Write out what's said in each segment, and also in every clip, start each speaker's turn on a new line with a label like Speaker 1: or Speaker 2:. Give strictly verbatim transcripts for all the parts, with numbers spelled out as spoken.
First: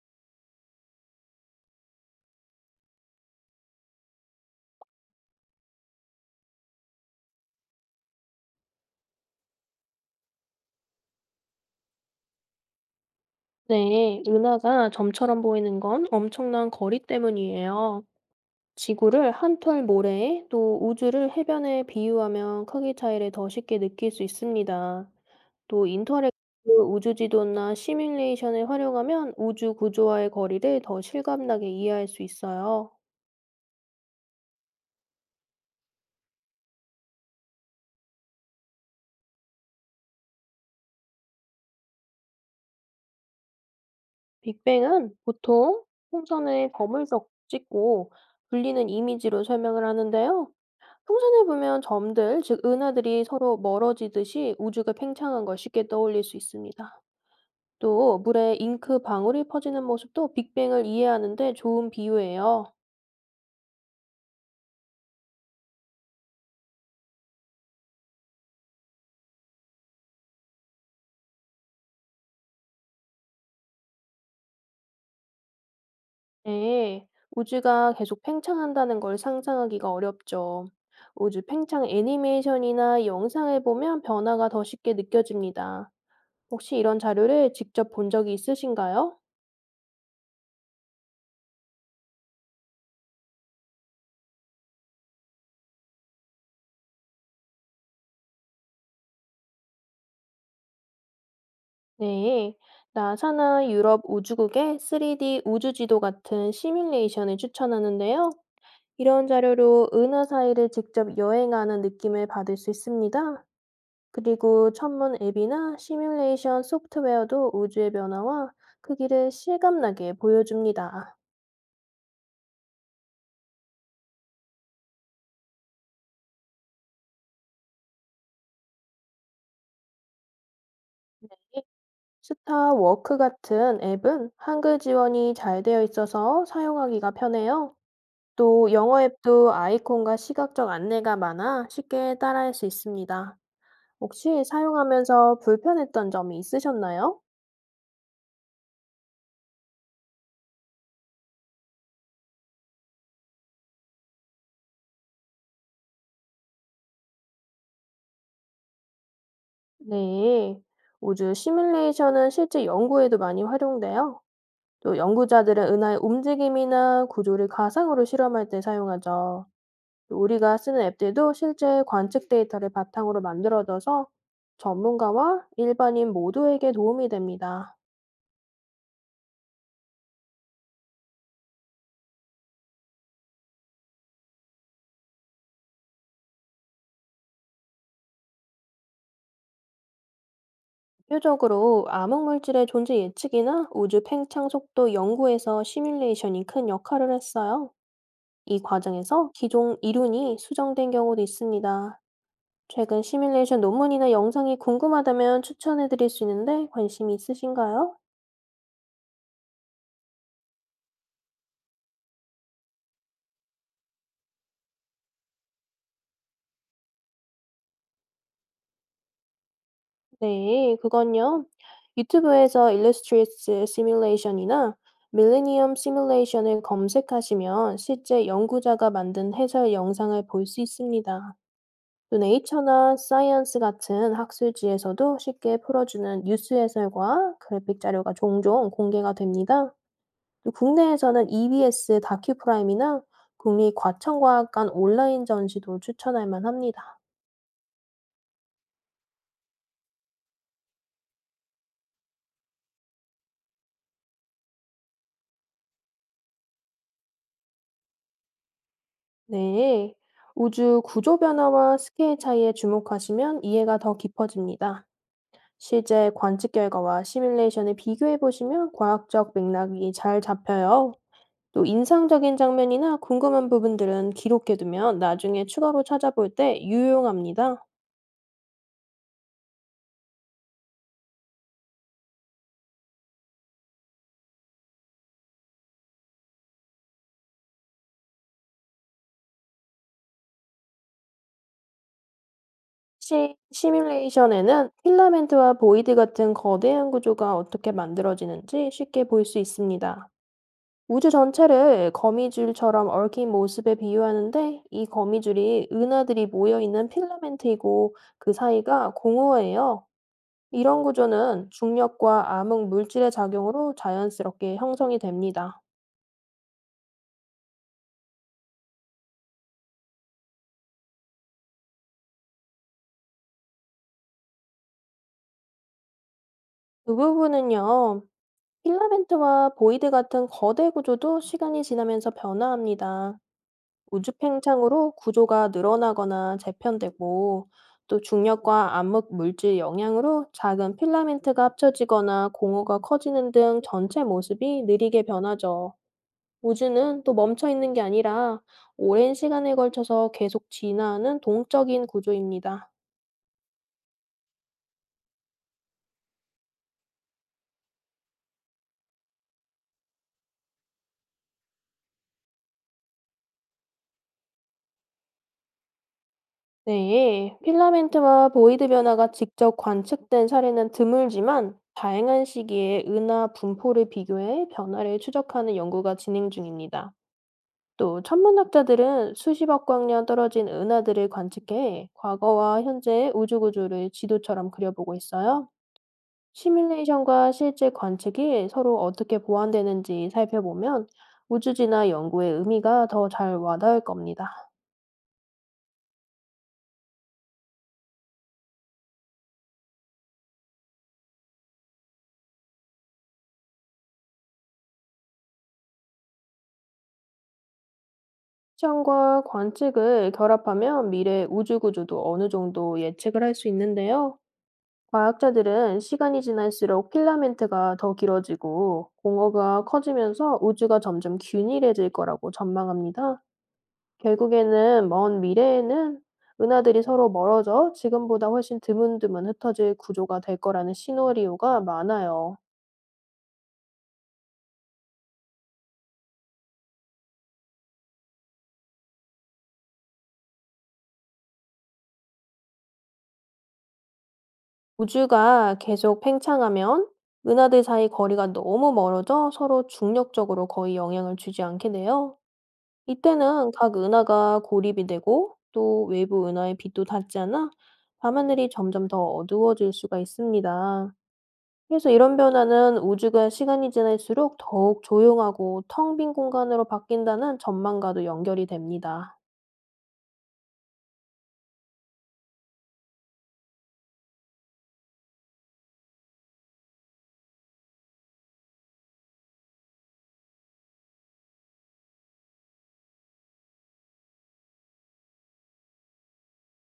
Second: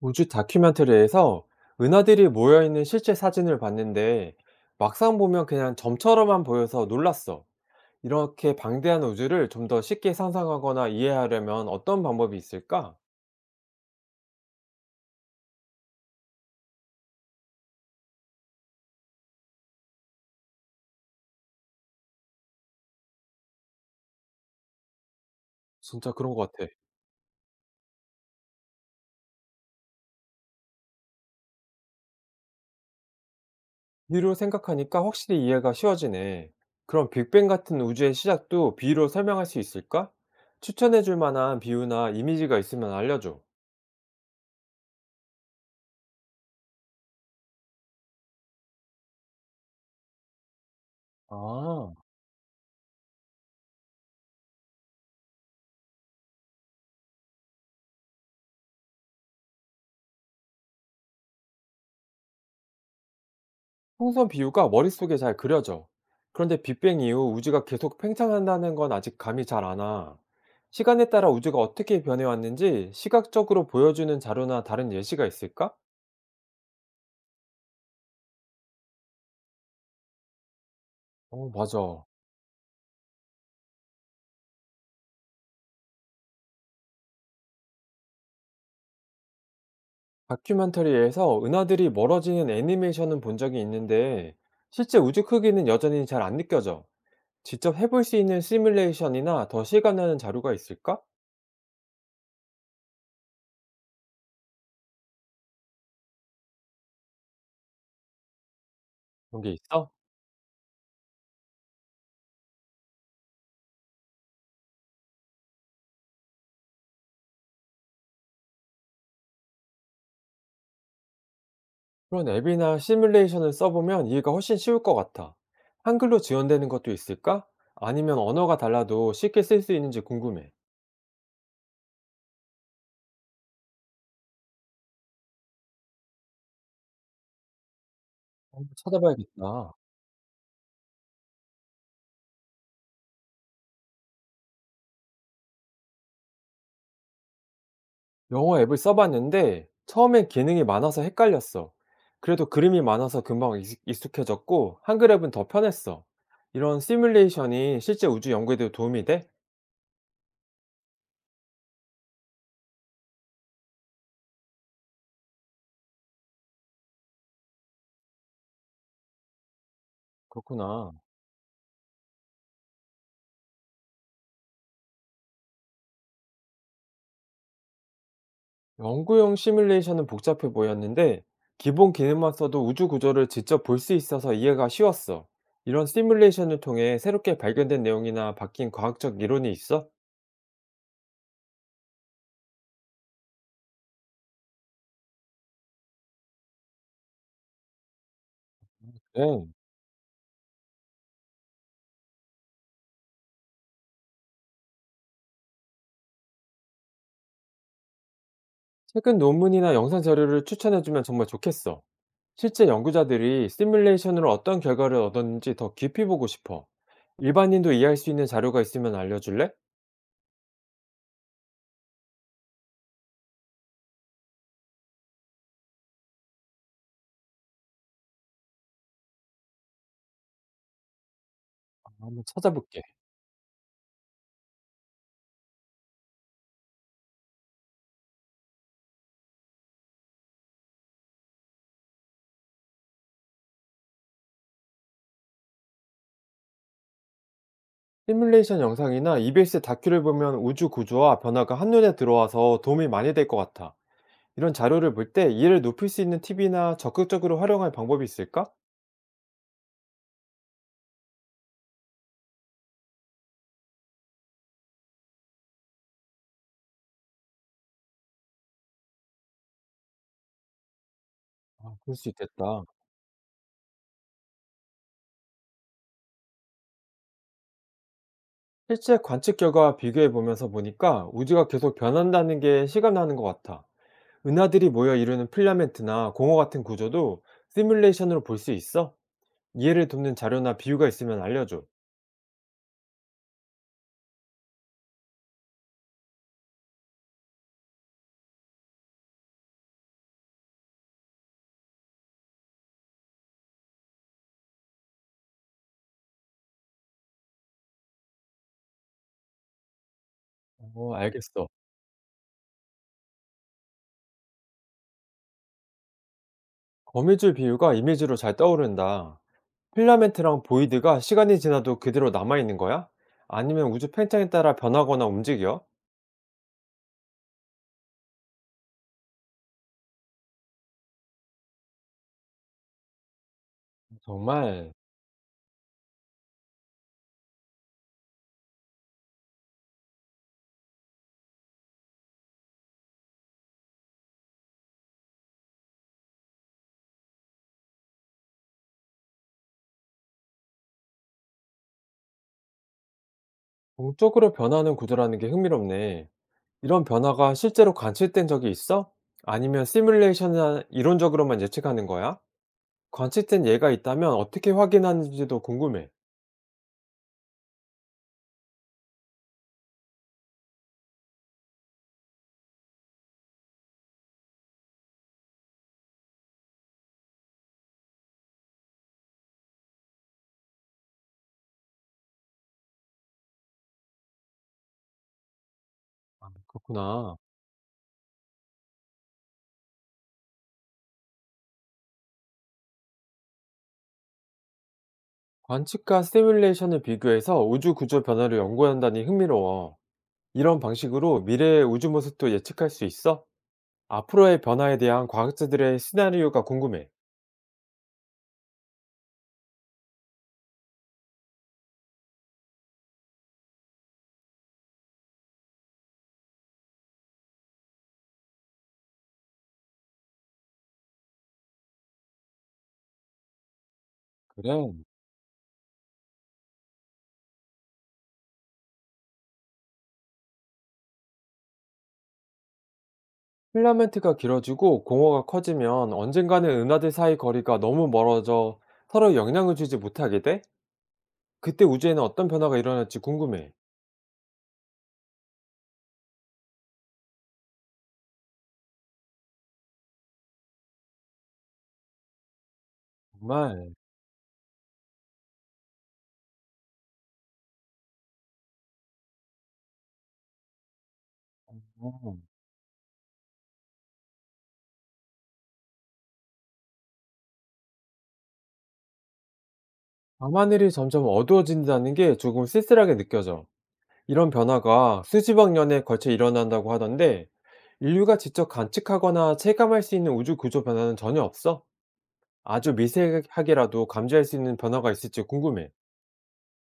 Speaker 1: 우주 다큐멘터리에서 은하들이 모여있는 실제 사진을 봤는데 막상 보면 그냥 점처럼만 보여서 놀랐어. 이렇게 방대한 우주를 좀 더 쉽게 상상하거나 이해하려면 어떤 방법이 있을까?
Speaker 2: 네, 은하가 점처럼 보이는 건 엄청난 거리 때문이에요. 지구를 한털 모래에 또 우주를 해변에 비유하면 크기 차이를 더 쉽게 느낄 수 있습니다. 또
Speaker 1: 진짜 그런 것 같아.
Speaker 2: 인터랙티브 우주 지도나 시뮬레이션을 활용하면 우주 구조와의 거리를 더 실감나게 이해할 수 있어요.
Speaker 1: 비로 생각하니까 확실히 이해가 쉬워지네. 그럼 빅뱅 같은 우주의 시작도 비유로 설명할 수 있을까? 추천해 줄 만한 비유나 이미지가 있으면 알려줘.
Speaker 2: 빅뱅은 보통 풍선에 점을 적- 찍고 불리는 이미지로 설명을 하는데요. 통산을 보면
Speaker 1: 아.
Speaker 2: 점들, 즉 은하들이 서로 멀어지듯이 우주가 팽창한 걸 쉽게 떠올릴 수 있습니다. 또 물에 잉크 방울이 퍼지는 모습도 빅뱅을 이해하는 데 좋은 비유예요.
Speaker 1: 풍선 비유가 머릿속에 잘 그려져. 그런데 빅뱅 이후 우주가 계속 팽창한다는 건 아직 감이 잘 안 와. 시간에 따라 우주가 어떻게 변해왔는지 시각적으로 보여주는 자료나 다른 예시가 있을까?
Speaker 2: 네, 우주가 계속 팽창한다는 걸 상상하기가 어렵죠. 우주
Speaker 1: 어,
Speaker 2: 팽창
Speaker 1: 맞아.
Speaker 2: 애니메이션이나 영상을 보면 변화가 더 쉽게 느껴집니다. 혹시 이런 자료를 직접 본 적이 있으신가요?
Speaker 1: 다큐멘터리에서 은하들이 멀어지는 애니메이션은 본 적이 있는데 실제 우주 크기는 여전히 잘 안 느껴져. 직접 해볼 수 있는 시뮬레이션이나 더 실감나는 자료가 있을까?
Speaker 2: 네, 나사나 유럽 우주국의 쓰리디 우주지도 같은 시뮬레이션을 추천하는데요. 이런
Speaker 1: 그런 게
Speaker 2: 자료로
Speaker 1: 있어?
Speaker 2: 은하 사이를 직접 여행하는 느낌을 받을 수 있습니다. 그리고 천문 앱이나 시뮬레이션 소프트웨어도 우주의 변화와 크기를 실감나게 보여줍니다.
Speaker 1: 그런 앱이나 시뮬레이션을 써보면 이해가 훨씬 쉬울 것 같아. 한글로 지원되는 것도 있을까? 아니면 언어가 달라도 쉽게 쓸 수 있는지 궁금해.
Speaker 2: 스타워크 같은 앱은 한글 지원이 잘 되어 있어서 사용하기가 편해요. 또
Speaker 1: 한번
Speaker 2: 영어
Speaker 1: 찾아봐야겠다.
Speaker 2: 앱도 아이콘과 시각적 안내가 많아 쉽게 따라할 수 있습니다. 혹시 사용하면서 불편했던 점이 있으셨나요?
Speaker 1: 영어 앱을 써봤는데 처음엔 기능이 많아서 헷갈렸어. 그래도 그림이 많아서 금방 익- 익숙해졌고 한글 앱은 더 편했어. 이런 시뮬레이션이 실제 우주 연구에도 도움이 돼?
Speaker 2: 네. 우주 시뮬레이션은 실제 연구에도 많이 활용돼요. 또 연구자들은 은하의 움직임이나 구조를 가상으로 실험할 때 사용하죠. 또 우리가 쓰는
Speaker 1: 그렇구나.
Speaker 2: 앱들도 실제 관측 데이터를 바탕으로 만들어져서 전문가와 일반인 모두에게 도움이 됩니다.
Speaker 1: 연구용 시뮬레이션은 복잡해 보였는데 기본 기능만 써도 우주 구조를 직접 볼 수 있어서 이해가 쉬웠어. 이런 시뮬레이션을 통해 새롭게 발견된 내용이나 바뀐 과학적 이론이 있어?
Speaker 2: 대표적으로 암흑물질의 존재 예측이나 우주 팽창 속도 연구에서 시뮬레이션이 큰 역할을 했어요. 이 과정에서
Speaker 1: 응.
Speaker 2: 기존 이론이 수정된 경우도 있습니다. 최근 시뮬레이션 논문이나 영상이 궁금하다면 추천해 드릴 수 있는데, 관심이 있으신가요?
Speaker 1: 최근 논문이나 영상 자료를 추천해주면 정말 좋겠어. 실제 연구자들이 시뮬레이션으로 어떤 결과를 얻었는지 더 깊이 보고 싶어. 일반인도 이해할 수 있는 자료가 있으면 알려줄래?
Speaker 2: 네, 그건요. 유튜브에서 Illustrious i m u l a t i o n 이나 Millennium Simulation을 검색하시면 실제 연구자가 만든 해설 영상을 볼 수 있습니다. 또
Speaker 1: 한번 찾아볼게.
Speaker 2: 네이처나 사이언스 같은 학술지에서도 쉽게 풀어주는 뉴스 해설과 그래픽 자료가 종종 공개가 됩니다. 또 국내에서는 이비에스 다큐프라임이나 국립과천과학관 온라인 전시도 추천할 만합니다.
Speaker 1: 시뮬레이션 영상이나 이비에스 다큐를 보면 우주 구조와 변화가 한눈에 들어와서 도움이 많이 될 것 같아. 이런 자료를 볼 때 이해를 높일 수 있는 팁이나 적극적으로 활용할 방법이 있을까?
Speaker 2: 네. 우주 구조 변화와 스케일 차이에 주목하시면 이해가 더 깊어집니다. 실제 관측 결과와 시뮬레이션을 비교해 보시면 과학적 맥락이 잘 잡혀요. 또
Speaker 1: 아, 그럴 수
Speaker 2: 인상적인
Speaker 1: 있겠다.
Speaker 2: 장면이나 궁금한 부분들은 기록해 두면 나중에 추가로 찾아볼 때 유용합니다.
Speaker 1: 실제 관측 결과와 비교해 보면서 보니까 우주가 계속 변한다는 게 실감나는 것 같아. 은하들이 모여 이루는 필라멘트나 공허 같은 구조도 시뮬레이션으로 볼 수 있어? 이해를 돕는 자료나 비유가 있으면 알려줘.
Speaker 2: 시 시뮬레이션에는 필라멘트와 보이드 같은 거대한 구조가 어떻게 만들어지는지 쉽게 볼 수 있습니다. 우주 전체를 거미줄처럼 얽힌 모습에 비유하는데, 이 거미줄이 은하들이 모여 있는 필라멘트이고 그 사이가 공허해요. 이런
Speaker 1: 어, 알겠어.
Speaker 2: 구조는 중력과 암흑 물질의 작용으로 자연스럽게 형성이 됩니다.
Speaker 1: 거미줄 비유가 이미지로 잘 떠오른다. 필라멘트랑 보이드가 시간이 지나도 그대로 남아있는 거야? 아니면 우주 팽창에 따라 변하거나 움직여?
Speaker 2: 그 부분은요, 필라멘트와 보이드 같은 거대 구조도 시간이 지나면서 변화합니다.
Speaker 1: 정말
Speaker 2: 우주팽창으로 구조가 늘어나거나 재편되고, 또 중력과 암흑 물질 영향으로 작은 필라멘트가 합쳐지거나 공허가 커지는 등 전체 모습이 느리게 변하죠. 우주는 또 멈춰 있는 게 아니라 오랜 시간에 걸쳐서 계속 진화하는 동적인 구조입니다.
Speaker 1: 동적으로 변하는 구조라는 게 흥미롭네. 이런 변화가 실제로 관측된 적이 있어? 아니면 시뮬레이션이나 이론적으로만 예측하는 거야? 관측된 예가 있다면 어떻게 확인하는지도 궁금해.
Speaker 2: 네, 필라멘트와 보이드 변화가 직접 관측된 사례는 드물지만, 다양한 시기에 은하 분포를 비교해 변화를 추적하는 연구가 진행 중입니다. 또 천문학자들은 수십억 광년 떨어진 은하들을 관측해 과거와 현재의 우주 구조를 지도처럼 그려보고 있어요.
Speaker 1: 아, 그렇구나.
Speaker 2: 시뮬레이션과 실제 관측이 서로 어떻게 보완되는지 살펴보면 우주지나 연구의 의미가 더 잘 와닿을 겁니다.
Speaker 1: 관측과 시뮬레이션을 비교해서 우주 구조 변화를 연구한다니 흥미로워. 이런 방식으로 미래의 우주 모습도 예측할 수 있어? 앞으로의 변화에 대한 과학자들의 시나리오가 궁금해.
Speaker 2: 시험과 관측을 결합하면 미래 우주 구조도 어느 정도 예측을 할 수 있는데요. 과학자들은 시간이 지날수록 필라멘트가 더 길어지고 공허가 커지면서 우주가 점점 균일해질 거라고 전망합니다.
Speaker 1: 그래.
Speaker 2: 결국에는, 먼 미래에는 은하들이 서로 멀어져 지금보다 훨씬 드문드문 흩어질 구조가 될 거라는 시나리오가 많아요.
Speaker 1: 필라멘트가 길어지고 공허가 커지면 언젠가는 은하들 사이 거리가 너무 멀어져 서로 영향을 주지 못하게 돼? 그때 우주에는 어떤 변화가 일어날지 궁금해.
Speaker 2: 우주가 계속 팽창하면 은하들 사이 거리가 너무 멀어져 서로 중력적으로 거의 영향을 주지 않게 돼요. 이때는
Speaker 1: 정말,
Speaker 2: 각 은하가 고립이 되고, 또 외부 은하의 빛도 닿지 않아 밤하늘이 점점 더 어두워질 수가 있습니다. 그래서
Speaker 1: 어,
Speaker 2: 이런 변화는 우주가 시간이 지날수록 더욱 조용하고 텅 빈 공간으로 바뀐다는 전망과도 연결이 됩니다.
Speaker 1: 밤하늘이 점점 어두워진다는 게 조금 쓸쓸하게 느껴져. 이런 변화가 수십억 년에 걸쳐 일어난다고 하던데, 인류가 직접 관측하거나 체감할 수 있는 우주 구조 변화는 전혀 없어? 아주 미세하게라도 감지할 수 있는 변화가 있을지 궁금해.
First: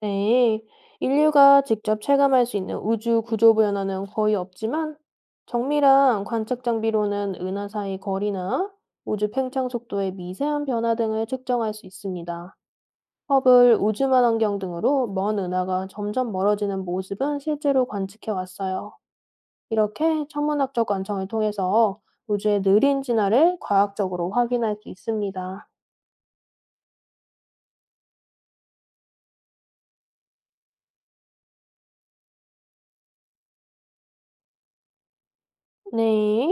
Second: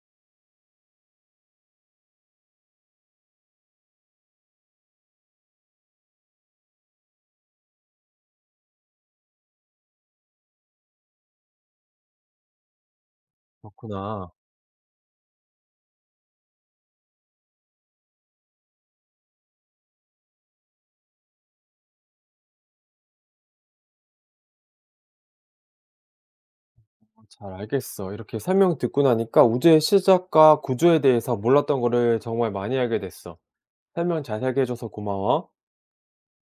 Speaker 2: 네. 인류가 직접 체감할 수 있는 우주 구조 변화는 거의 없지만, 정밀한 관측 장비로는 은하 사이 거리나 우주 팽창 속도의 미세한 변화 등을 측정할 수 있습니다. 허블 우주만
Speaker 1: 그렇구나.
Speaker 2: 환경 등으로 먼 은하가 점점 멀어지는 모습은 실제로 관측해 왔어요. 이렇게 천문학적 관청을 통해서 우주의 느린 진화를 과학적으로 확인할 수 있습니다.
Speaker 1: 잘 알겠어. 이렇게 설명 듣고 나니까 우주의 시작과 구조에 대해서 몰랐던 거를 정말 많이 알게 됐어. 설명 자세하게 해줘서 고마워.
Speaker 2: 네.